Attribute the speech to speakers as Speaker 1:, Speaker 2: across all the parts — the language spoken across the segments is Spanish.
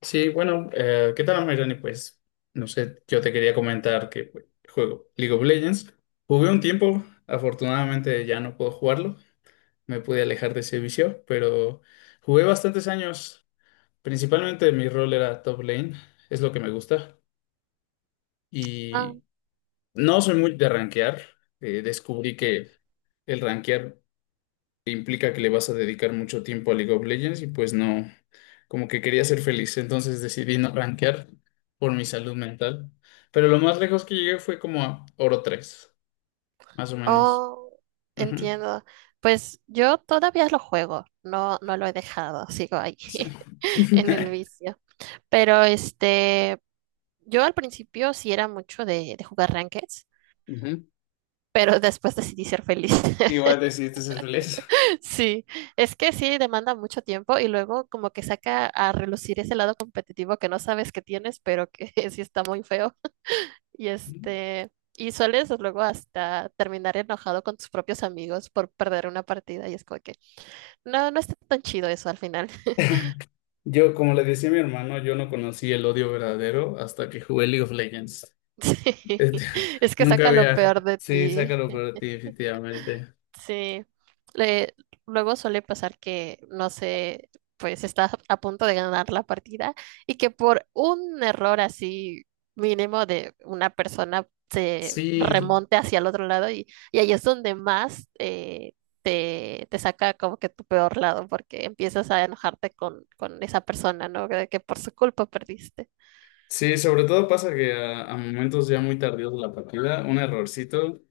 Speaker 1: Sí, bueno, ¿qué tal, Mayrani? No sé, yo te quería comentar que pues, juego League of Legends. Jugué un tiempo, afortunadamente ya no puedo jugarlo, me pude alejar de ese vicio, pero jugué bastantes años. Principalmente mi rol era top lane, es lo que me gusta.
Speaker 2: Ah,
Speaker 1: Y no soy muy de rankear, descubrí que el rankear implica que le vas a dedicar mucho tiempo a League of Legends y pues no, como que quería ser feliz, entonces decidí no rankear por mi salud mental. Pero lo más lejos que llegué fue como a oro tres más o menos.
Speaker 2: oh,
Speaker 1: Ujú,
Speaker 2: entiendo. Pues yo todavía lo juego, no lo he dejado, sigo ahí
Speaker 1: sí.
Speaker 2: en el vicio. Pero yo al principio sí era mucho de jugar rankeds,
Speaker 1: Ujú.
Speaker 2: pero después decidí ser feliz.
Speaker 1: Igual decidiste ser feliz.
Speaker 2: Sí, es que sí demanda mucho tiempo y luego como que saca a relucir ese lado competitivo que no sabes que tienes, pero que sí está muy feo. Y y sueles luego hasta terminar enojado con tus propios amigos por perder una partida y es como que no, no está tan chido eso al final.
Speaker 1: Yo, como le decía a mi hermano, yo no conocí el odio verdadero hasta que jugué League of Legends.
Speaker 2: Sí,
Speaker 1: Este,
Speaker 2: es que
Speaker 1: nunca
Speaker 2: saca lo
Speaker 1: había.
Speaker 2: peor de
Speaker 1: Sí,
Speaker 2: ti.
Speaker 1: sácalo para ti, definitivamente.
Speaker 2: Sí. Le- Luego suele pasar que, no sé, pues estás a punto de ganar la partida y que por un error así mínimo de una persona se
Speaker 1: Sí,
Speaker 2: remonte hacia el otro lado y ahí es donde más te saca como que tu peor lado porque empiezas a enojarte con esa persona, ¿no? De que por su culpa perdiste.
Speaker 1: sí, sobre todo pasa que a momentos ya muy tardíos de la partida, un errorcito,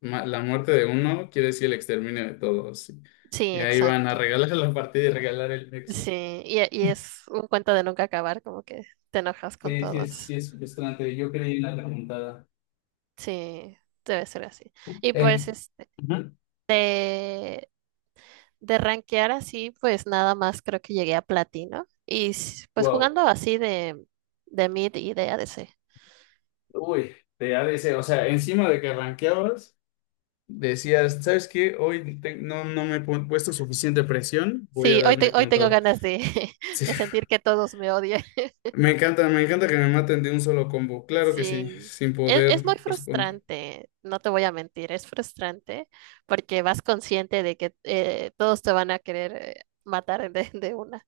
Speaker 1: la muerte de uno quiere decir el exterminio de todos. Sí.
Speaker 2: Sí,
Speaker 1: Y ahí van a
Speaker 2: exacto.
Speaker 1: regalar la partida y regalar el nexo.
Speaker 2: Sí, y es un cuento de nunca acabar, como que te enojas con
Speaker 1: Sí, sí
Speaker 2: todos.
Speaker 1: es frustrante. Yo creí en la remontada.
Speaker 2: Sí, debe ser así. Y pues
Speaker 1: En- Ujú.
Speaker 2: de rankear así, pues nada más creo que llegué a platino. Pues
Speaker 1: Wow.
Speaker 2: jugando así de mid y de ADC.
Speaker 1: Uy, de ADC. O sea, encima de que rankeabas, decías, ¿sabes qué? Hoy no, puesto suficiente presión, voy a
Speaker 2: Sí,
Speaker 1: darme
Speaker 2: hoy
Speaker 1: con
Speaker 2: tengo
Speaker 1: todo.
Speaker 2: ganas de, de sentir que todos me odian.
Speaker 1: Me encanta que me maten de un solo combo. Claro que sí,
Speaker 2: Sí,
Speaker 1: sin
Speaker 2: es muy
Speaker 1: poder responder.
Speaker 2: frustrante, no te voy a mentir, es frustrante porque vas consciente de que todos te van a querer matar de una.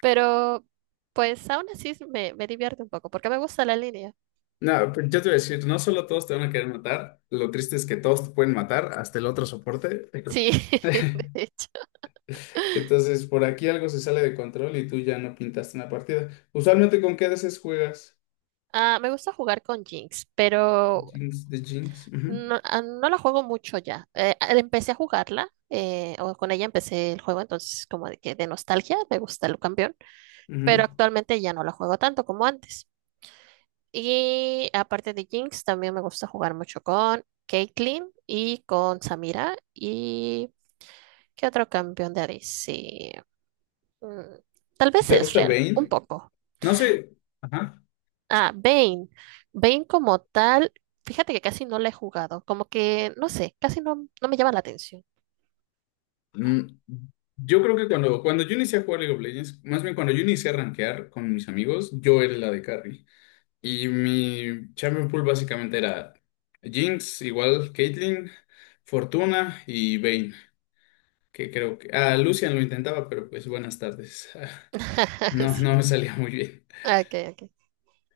Speaker 2: Pero pues aún así me divierte un poco porque me gusta la línea.
Speaker 1: No, pero yo te voy a decir, no solo todos te van a querer matar, lo triste es que todos te pueden matar, hasta el otro soporte.
Speaker 2: Sí, de hecho.
Speaker 1: Entonces, por aquí algo se sale de control y tú ya no pintaste una partida. Usualmente, ¿con qué veces juegas?
Speaker 2: Ah, me gusta jugar con Jinx, pero
Speaker 1: Jinx, de Jinx. Ujú,
Speaker 2: no, no la juego mucho ya. Empecé a jugarla, o con ella empecé el juego, entonces como de que de nostalgia me gusta el campeón, pero
Speaker 1: ujú.
Speaker 2: actualmente ya no la juego tanto como antes. Y aparte de Jinx, también me gusta jugar mucho con Caitlyn y con Samira y ¿qué otro campeón de ADC? Mm, Tal vez
Speaker 1: ¿Te
Speaker 2: es
Speaker 1: gusta
Speaker 2: real, un
Speaker 1: Vayne?
Speaker 2: poco.
Speaker 1: No sé. Ajá.
Speaker 2: Ah, Bane. Bane como tal, fíjate que casi no la he jugado. Como que, no sé, casi no, no me llama la atención.
Speaker 1: Mm, Yo creo que cuando yo inicié a jugar League of Legends, más bien cuando yo inicié a rankear con mis amigos, yo era la de carry. Y mi champion pool básicamente era Jinx, igual Caitlyn, Fortuna y Vayne, que creo que... Ah, Lucian lo intentaba, pero pues buenas tardes. No,
Speaker 2: Sí.
Speaker 1: no me salía muy bien.
Speaker 2: Ok, ok.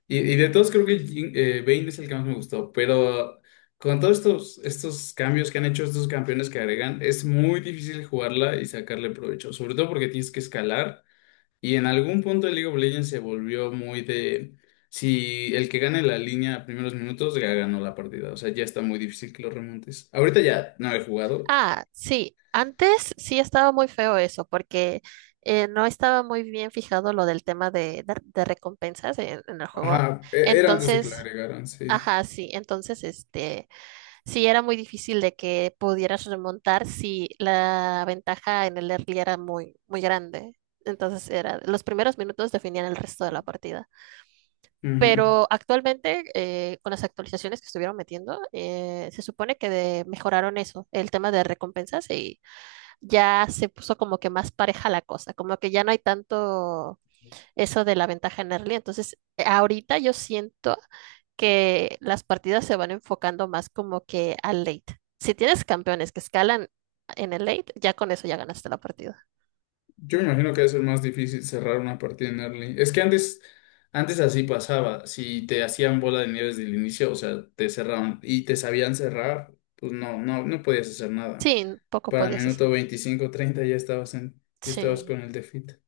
Speaker 1: Y de todos creo que Vayne es el que más me gustó, pero con todos estos cambios que han hecho estos campeones que agregan, es muy difícil jugarla y sacarle provecho, sobre todo porque tienes que escalar. Y en algún punto el League of Legends se volvió muy de si el que gane la línea a primeros minutos ya ganó la partida. O sea, ya está muy difícil que lo remontes. Ahorita ya no he jugado.
Speaker 2: Ah, sí, antes sí estaba muy feo eso, porque no estaba muy bien fijado lo del tema de recompensas en el juego.
Speaker 1: Ajá, era antes de que la
Speaker 2: Entonces,
Speaker 1: agregaran, sí.
Speaker 2: ajá, sí, entonces sí era muy difícil de que pudieras remontar si la ventaja en el early era muy grande. Entonces era, los primeros minutos definían el resto de la partida.
Speaker 1: Ujú.
Speaker 2: Pero actualmente, con las actualizaciones que estuvieron metiendo, se supone que mejoraron eso, el tema de recompensas y ya se puso como que más pareja la cosa, como que ya no hay tanto eso de la ventaja en early. Entonces, ahorita yo siento que las partidas se van enfocando más como que al late. Si tienes campeones que escalan en el late, ya con eso ya ganaste la partida.
Speaker 1: Yo me imagino que debe ser más difícil cerrar una partida en early. Es que antes, antes así pasaba. Si te hacían bola de nieve desde el inicio, o sea, te cerraban y te sabían cerrar, pues no, no podías hacer nada.
Speaker 2: Sí, poco
Speaker 1: Para el
Speaker 2: podías hacer.
Speaker 1: minuto 25 30 ya estabas en, ya estabas
Speaker 2: Sí,
Speaker 1: con el defeat.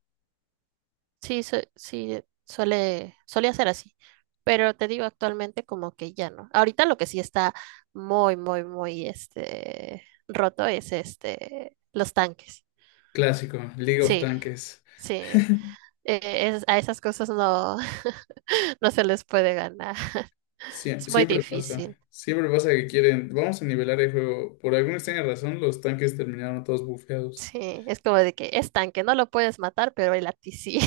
Speaker 2: sí, solía ser así. Pero te digo, actualmente como que ya no. Ahorita lo que sí está muy roto es los tanques.
Speaker 1: Clásico, League of
Speaker 2: Sí,
Speaker 1: Tanques.
Speaker 2: sí. A esas cosas no, no se les puede ganar. Es muy
Speaker 1: Siempre
Speaker 2: difícil.
Speaker 1: pasa. Siempre pasa que quieren. Vamos a nivelar el juego. Por alguna extraña razón, los tanques terminaron todos bufeados.
Speaker 2: Sí, es como de que es tanque, no lo puedes matar, pero el a ti sí.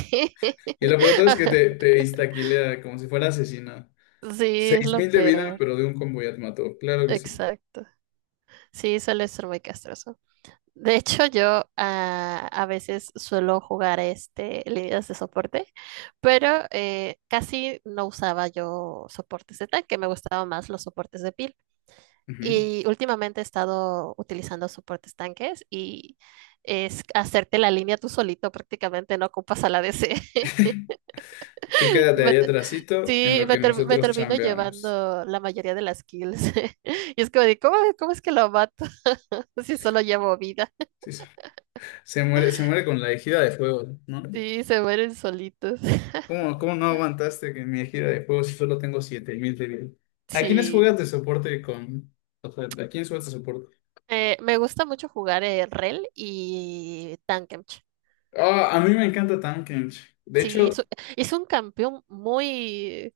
Speaker 1: Y la pelota es que te instaquilea como si fuera asesina.
Speaker 2: Sí, es lo
Speaker 1: Mil de vida,
Speaker 2: peor.
Speaker 1: pero de un combo ya te mató. Claro que sí.
Speaker 2: Exacto. Sí, suele ser muy castroso. De hecho, yo a veces suelo jugar este líneas de soporte, pero casi no usaba yo soportes de tanque, me gustaban más los soportes de pila.
Speaker 1: Ujú.
Speaker 2: Y últimamente he estado utilizando soportes tanques y es hacerte la línea tú solito, prácticamente no ocupas a la DC.
Speaker 1: Tú
Speaker 2: Y
Speaker 1: quédate
Speaker 2: me
Speaker 1: ahí
Speaker 2: te-
Speaker 1: atrasito en
Speaker 2: sí,
Speaker 1: lo
Speaker 2: me,
Speaker 1: que
Speaker 2: ter- Me
Speaker 1: nosotros
Speaker 2: termino
Speaker 1: chambeamos.
Speaker 2: llevando la mayoría de las kills. Y es como de, ¿cómo es que lo mato? Si solo llevo vida.
Speaker 1: Sí, se se muere, se muere con la ejida de fuego, ¿no?
Speaker 2: Sí, se mueren solitos.
Speaker 1: ¿Cómo, cómo no aguantaste que en mi gira de juegos si solo tengo 7000 de vida? ¿A quiénes juegas
Speaker 2: Sí.
Speaker 1: de soporte con...? O sea, ¿a quiénes juegas de soporte?
Speaker 2: Me gusta mucho jugar el REL y Tankemch.
Speaker 1: Ah, a mí me encanta Tankens. De
Speaker 2: Sí,
Speaker 1: hecho,
Speaker 2: es un campeón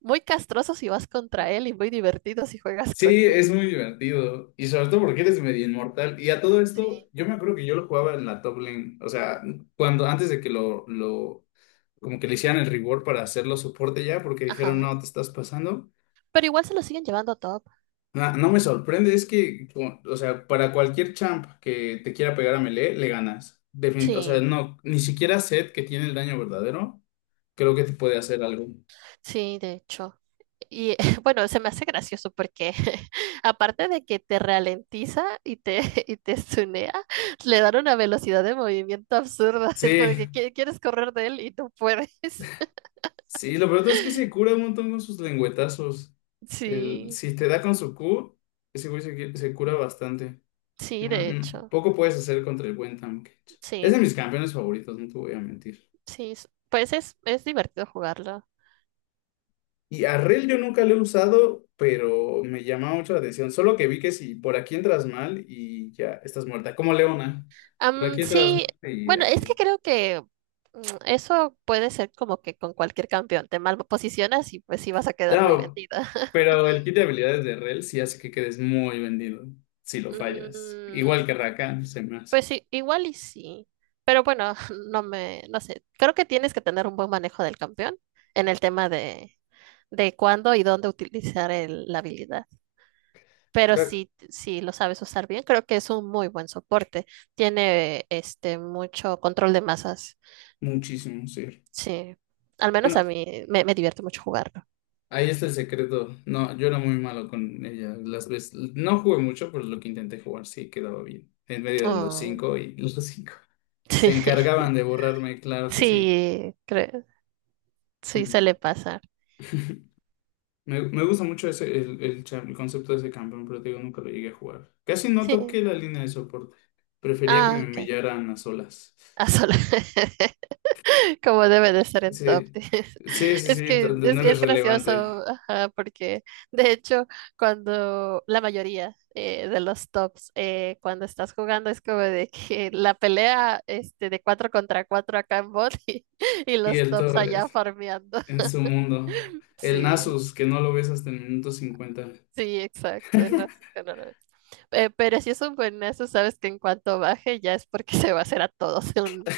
Speaker 2: muy castroso si vas contra él y muy divertido si juegas con
Speaker 1: sí,
Speaker 2: él.
Speaker 1: es muy divertido. Y sobre todo porque eres medio inmortal. Y a todo esto,
Speaker 2: Sí.
Speaker 1: yo me acuerdo que yo lo jugaba en la top lane. O sea, cuando antes de que lo como que le hicieran el reward para hacerlo soporte ya, porque dijeron,
Speaker 2: Ajá.
Speaker 1: no, te estás pasando.
Speaker 2: Pero igual se lo siguen llevando top.
Speaker 1: No me sorprende, es que, o sea, para cualquier champ que te quiera pegar a Melee, le ganas. O sea,
Speaker 2: Sí,
Speaker 1: no, ni siquiera Zed, que tiene el daño verdadero, creo que te puede hacer algo.
Speaker 2: sí, de hecho. Y bueno, se me hace gracioso porque aparte de que te ralentiza y te tunea, le dan una velocidad de movimiento absurda. Es como de
Speaker 1: Sí,
Speaker 2: que quieres correr de él y no puedes.
Speaker 1: sí, lo peor es que se cura un montón con sus lengüetazos. El,
Speaker 2: Sí,
Speaker 1: si te da con su Q, ese güey se cura bastante.
Speaker 2: sí,
Speaker 1: No,
Speaker 2: de
Speaker 1: no,
Speaker 2: hecho.
Speaker 1: poco puedes hacer contra el buen Tahm Kench. Es de
Speaker 2: Sí,
Speaker 1: mis campeones favoritos, no te voy a mentir.
Speaker 2: sí. Pues es divertido jugarlo.
Speaker 1: Y a Rel yo nunca lo he usado, pero me llama mucho la atención. Solo que vi que si por aquí entras mal y ya estás muerta, como Leona. Por
Speaker 2: Am,
Speaker 1: aquí entras
Speaker 2: sí,
Speaker 1: mal y
Speaker 2: bueno, es que
Speaker 1: adiós.
Speaker 2: creo que mm, eso puede ser como que con cualquier campeón te mal posicionas y pues sí vas a quedar muy
Speaker 1: No,
Speaker 2: vendida.
Speaker 1: pero el kit de habilidades de Rel sí hace que quedes muy vendido si lo fallas.
Speaker 2: Mm,
Speaker 1: Igual que Rakan, se me hace.
Speaker 2: pues sí, igual y sí. Pero bueno, no sé. Creo que tienes que tener un buen manejo del campeón en el tema de cuándo y dónde utilizar la habilidad. Pero
Speaker 1: Claro.
Speaker 2: si, si lo sabes usar bien, creo que es un muy buen soporte. Tiene este mucho control de masas.
Speaker 1: Muchísimo, sí.
Speaker 2: Sí, al menos
Speaker 1: Bueno,
Speaker 2: a mí me divierte mucho jugarlo.
Speaker 1: ahí está el secreto. No, yo era muy malo con ella. Las veces, no jugué mucho, pero lo que intenté jugar sí quedaba bien. En medio de los
Speaker 2: Oh,
Speaker 1: cinco y los cinco.
Speaker 2: sí,
Speaker 1: Se encargaban de borrarme, claro que sí.
Speaker 2: sí, creo, sí suele
Speaker 1: Mm.
Speaker 2: pasar.
Speaker 1: Me gusta mucho ese, el cha- el concepto de ese campeón, pero te digo, nunca lo llegué a jugar. Casi no
Speaker 2: Sí,
Speaker 1: toqué la línea de soporte. Prefería que me
Speaker 2: ah, ok.
Speaker 1: humillaran a solas.
Speaker 2: Ah, solo. Como debe de ser en top.
Speaker 1: Sí,
Speaker 2: Diez.
Speaker 1: sí, sí,
Speaker 2: Es
Speaker 1: sí,
Speaker 2: que
Speaker 1: donde no eres
Speaker 2: es gracioso,
Speaker 1: relevante.
Speaker 2: ajá, porque de hecho, cuando la mayoría de los tops, cuando estás jugando, es como de que la pelea de 4 contra 4 acá en bot y
Speaker 1: Y
Speaker 2: los
Speaker 1: el
Speaker 2: tops
Speaker 1: todo
Speaker 2: allá farmeando.
Speaker 1: en su mundo. El
Speaker 2: Sí.
Speaker 1: Nasus, que no lo ves hasta el minuto 50.
Speaker 2: Sí, exacto, el Francisco no. Pero si es un buenazo, sabes que en cuanto baje ya es porque se va a hacer a todos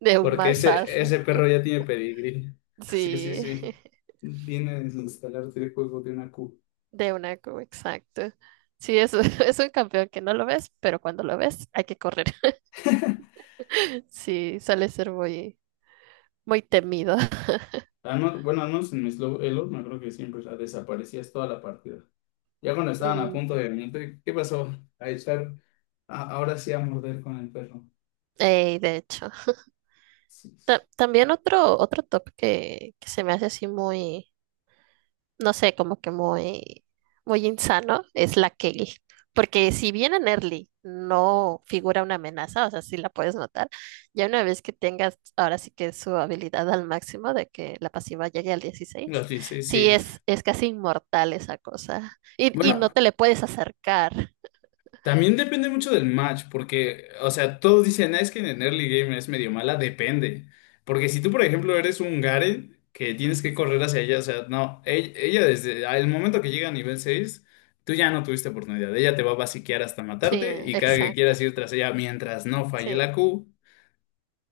Speaker 2: de un
Speaker 1: Porque
Speaker 2: mazazo.
Speaker 1: ese perro ya tiene pedigrí. Sí, sí,
Speaker 2: Sí,
Speaker 1: sí. Viene a desinstalarte el juego de una Q.
Speaker 2: exacto. Sí, es un campeón que no lo ves, pero cuando lo ves hay que correr. Sí, suele ser muy temido.
Speaker 1: Al bueno, al menos en mi slow elo, me acuerdo que siempre la desaparecías toda la partida. Ya cuando estaban a punto
Speaker 2: Mm,
Speaker 1: de venirte, ¿qué pasó? A echar, ahora sí a morder con el perro.
Speaker 2: ey, de hecho.
Speaker 1: Sí.
Speaker 2: También otro top que se me hace así muy no sé, como que muy insano, es la Kelly. Porque si bien en early no figura una amenaza, o sea, sí la puedes notar, ya una vez que tengas ahora sí que su habilidad al máximo de que la pasiva llegue al 16
Speaker 1: Los 16, sí.
Speaker 2: sí es casi inmortal esa cosa. Y
Speaker 1: Bueno,
Speaker 2: no te le puedes acercar.
Speaker 1: también depende mucho del match, porque, o sea, todos dicen, "Ah, es que en el early game es medio mala, depende. Porque si tú, por ejemplo, eres un Garen que tienes que correr hacia ella, o sea, no, ella desde el momento que llega a nivel 6 tú ya no tuviste oportunidad. Ella te va a basiquear hasta
Speaker 2: Sí,
Speaker 1: matarte y cada que
Speaker 2: exacto.
Speaker 1: quieras ir tras ella mientras no falle la
Speaker 2: Sí,
Speaker 1: Q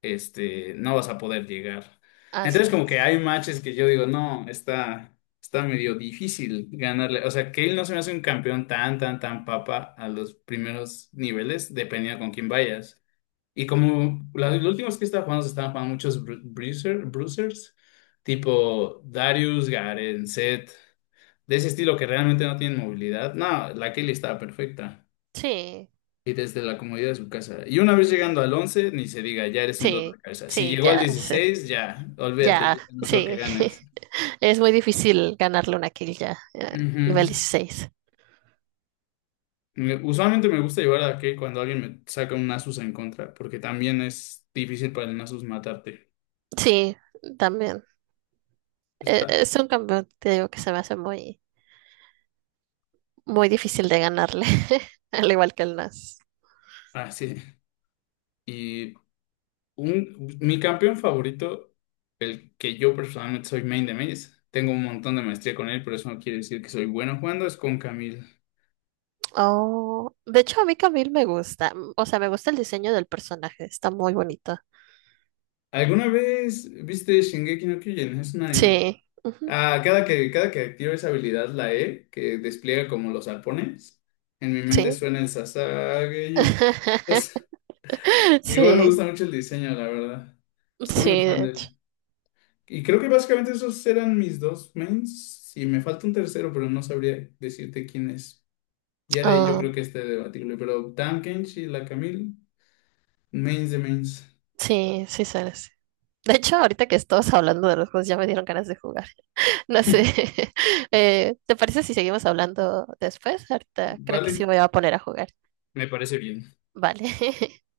Speaker 1: no vas a poder llegar.
Speaker 2: así
Speaker 1: Entonces, como que
Speaker 2: es.
Speaker 1: hay matches que yo digo, no, está medio difícil ganarle. O sea, Cale no se me hace un campeón tan, tan, tan papa a los primeros niveles, dependiendo con quién vayas. Y como últimos que estaba jugando se estaban jugando muchos bruisers, tipo Darius, Garen, Zed, de ese estilo que realmente no tienen movilidad. No, la Cale estaba perfecta.
Speaker 2: Sí,
Speaker 1: Y desde la comodidad de su casa. Y una vez llegando al 11 ni se diga, ya eres un dos de
Speaker 2: sí,
Speaker 1: cabeza. Si
Speaker 2: sí,
Speaker 1: llegó al
Speaker 2: ya, sí.
Speaker 1: 16 ya, olvídate, ya
Speaker 2: Ya,
Speaker 1: no creo que
Speaker 2: sí.
Speaker 1: ganes.
Speaker 2: Es muy difícil ganarle una kill ya, nivel
Speaker 1: Ujú.
Speaker 2: 16.
Speaker 1: Usualmente me gusta llevar a que cuando alguien me saca un Nasus en contra, porque también es difícil para el Nasus matarte.
Speaker 2: Sí, también.
Speaker 1: Está
Speaker 2: Es un campeón, te digo, que se me hace muy difícil de ganarle, al igual que el Nas.
Speaker 1: así. Y un, mi campeón favorito, el que yo personalmente soy main de mains, tengo un montón de maestría con él, pero eso no quiere decir que soy bueno jugando, es con Camille.
Speaker 2: Oh, de hecho, a mí Camille me gusta. O sea, me gusta el diseño del personaje, está muy bonito.
Speaker 1: ¿Alguna vez viste Shingeki no Kyojin? Es un anime.
Speaker 2: Sí, ujú,
Speaker 1: Ah, cada que activo esa habilidad, la E, que despliega como los arpones, en mi mente
Speaker 2: sí.
Speaker 1: suena el Sasageyo. Entonces, igual me
Speaker 2: Sí,
Speaker 1: gusta mucho el diseño, la verdad. Soy muy
Speaker 2: sí,
Speaker 1: fan
Speaker 2: de
Speaker 1: del...
Speaker 2: hecho.
Speaker 1: Y creo que básicamente esos eran mis dos mains. Y me falta un tercero, pero no sabría decirte quién es. Ya de ahí yo
Speaker 2: Ah,
Speaker 1: creo que este debatible. Pero Dan Kenshi y la Camille, mains de mains.
Speaker 2: sí, sí, sabes. De hecho, ahorita que estamos hablando de los juegos, ya me dieron ganas de jugar. No sé. ¿Te parece si seguimos hablando después? Ahorita creo que sí
Speaker 1: Vale,
Speaker 2: me voy a poner a jugar.
Speaker 1: me parece bien.
Speaker 2: Vale.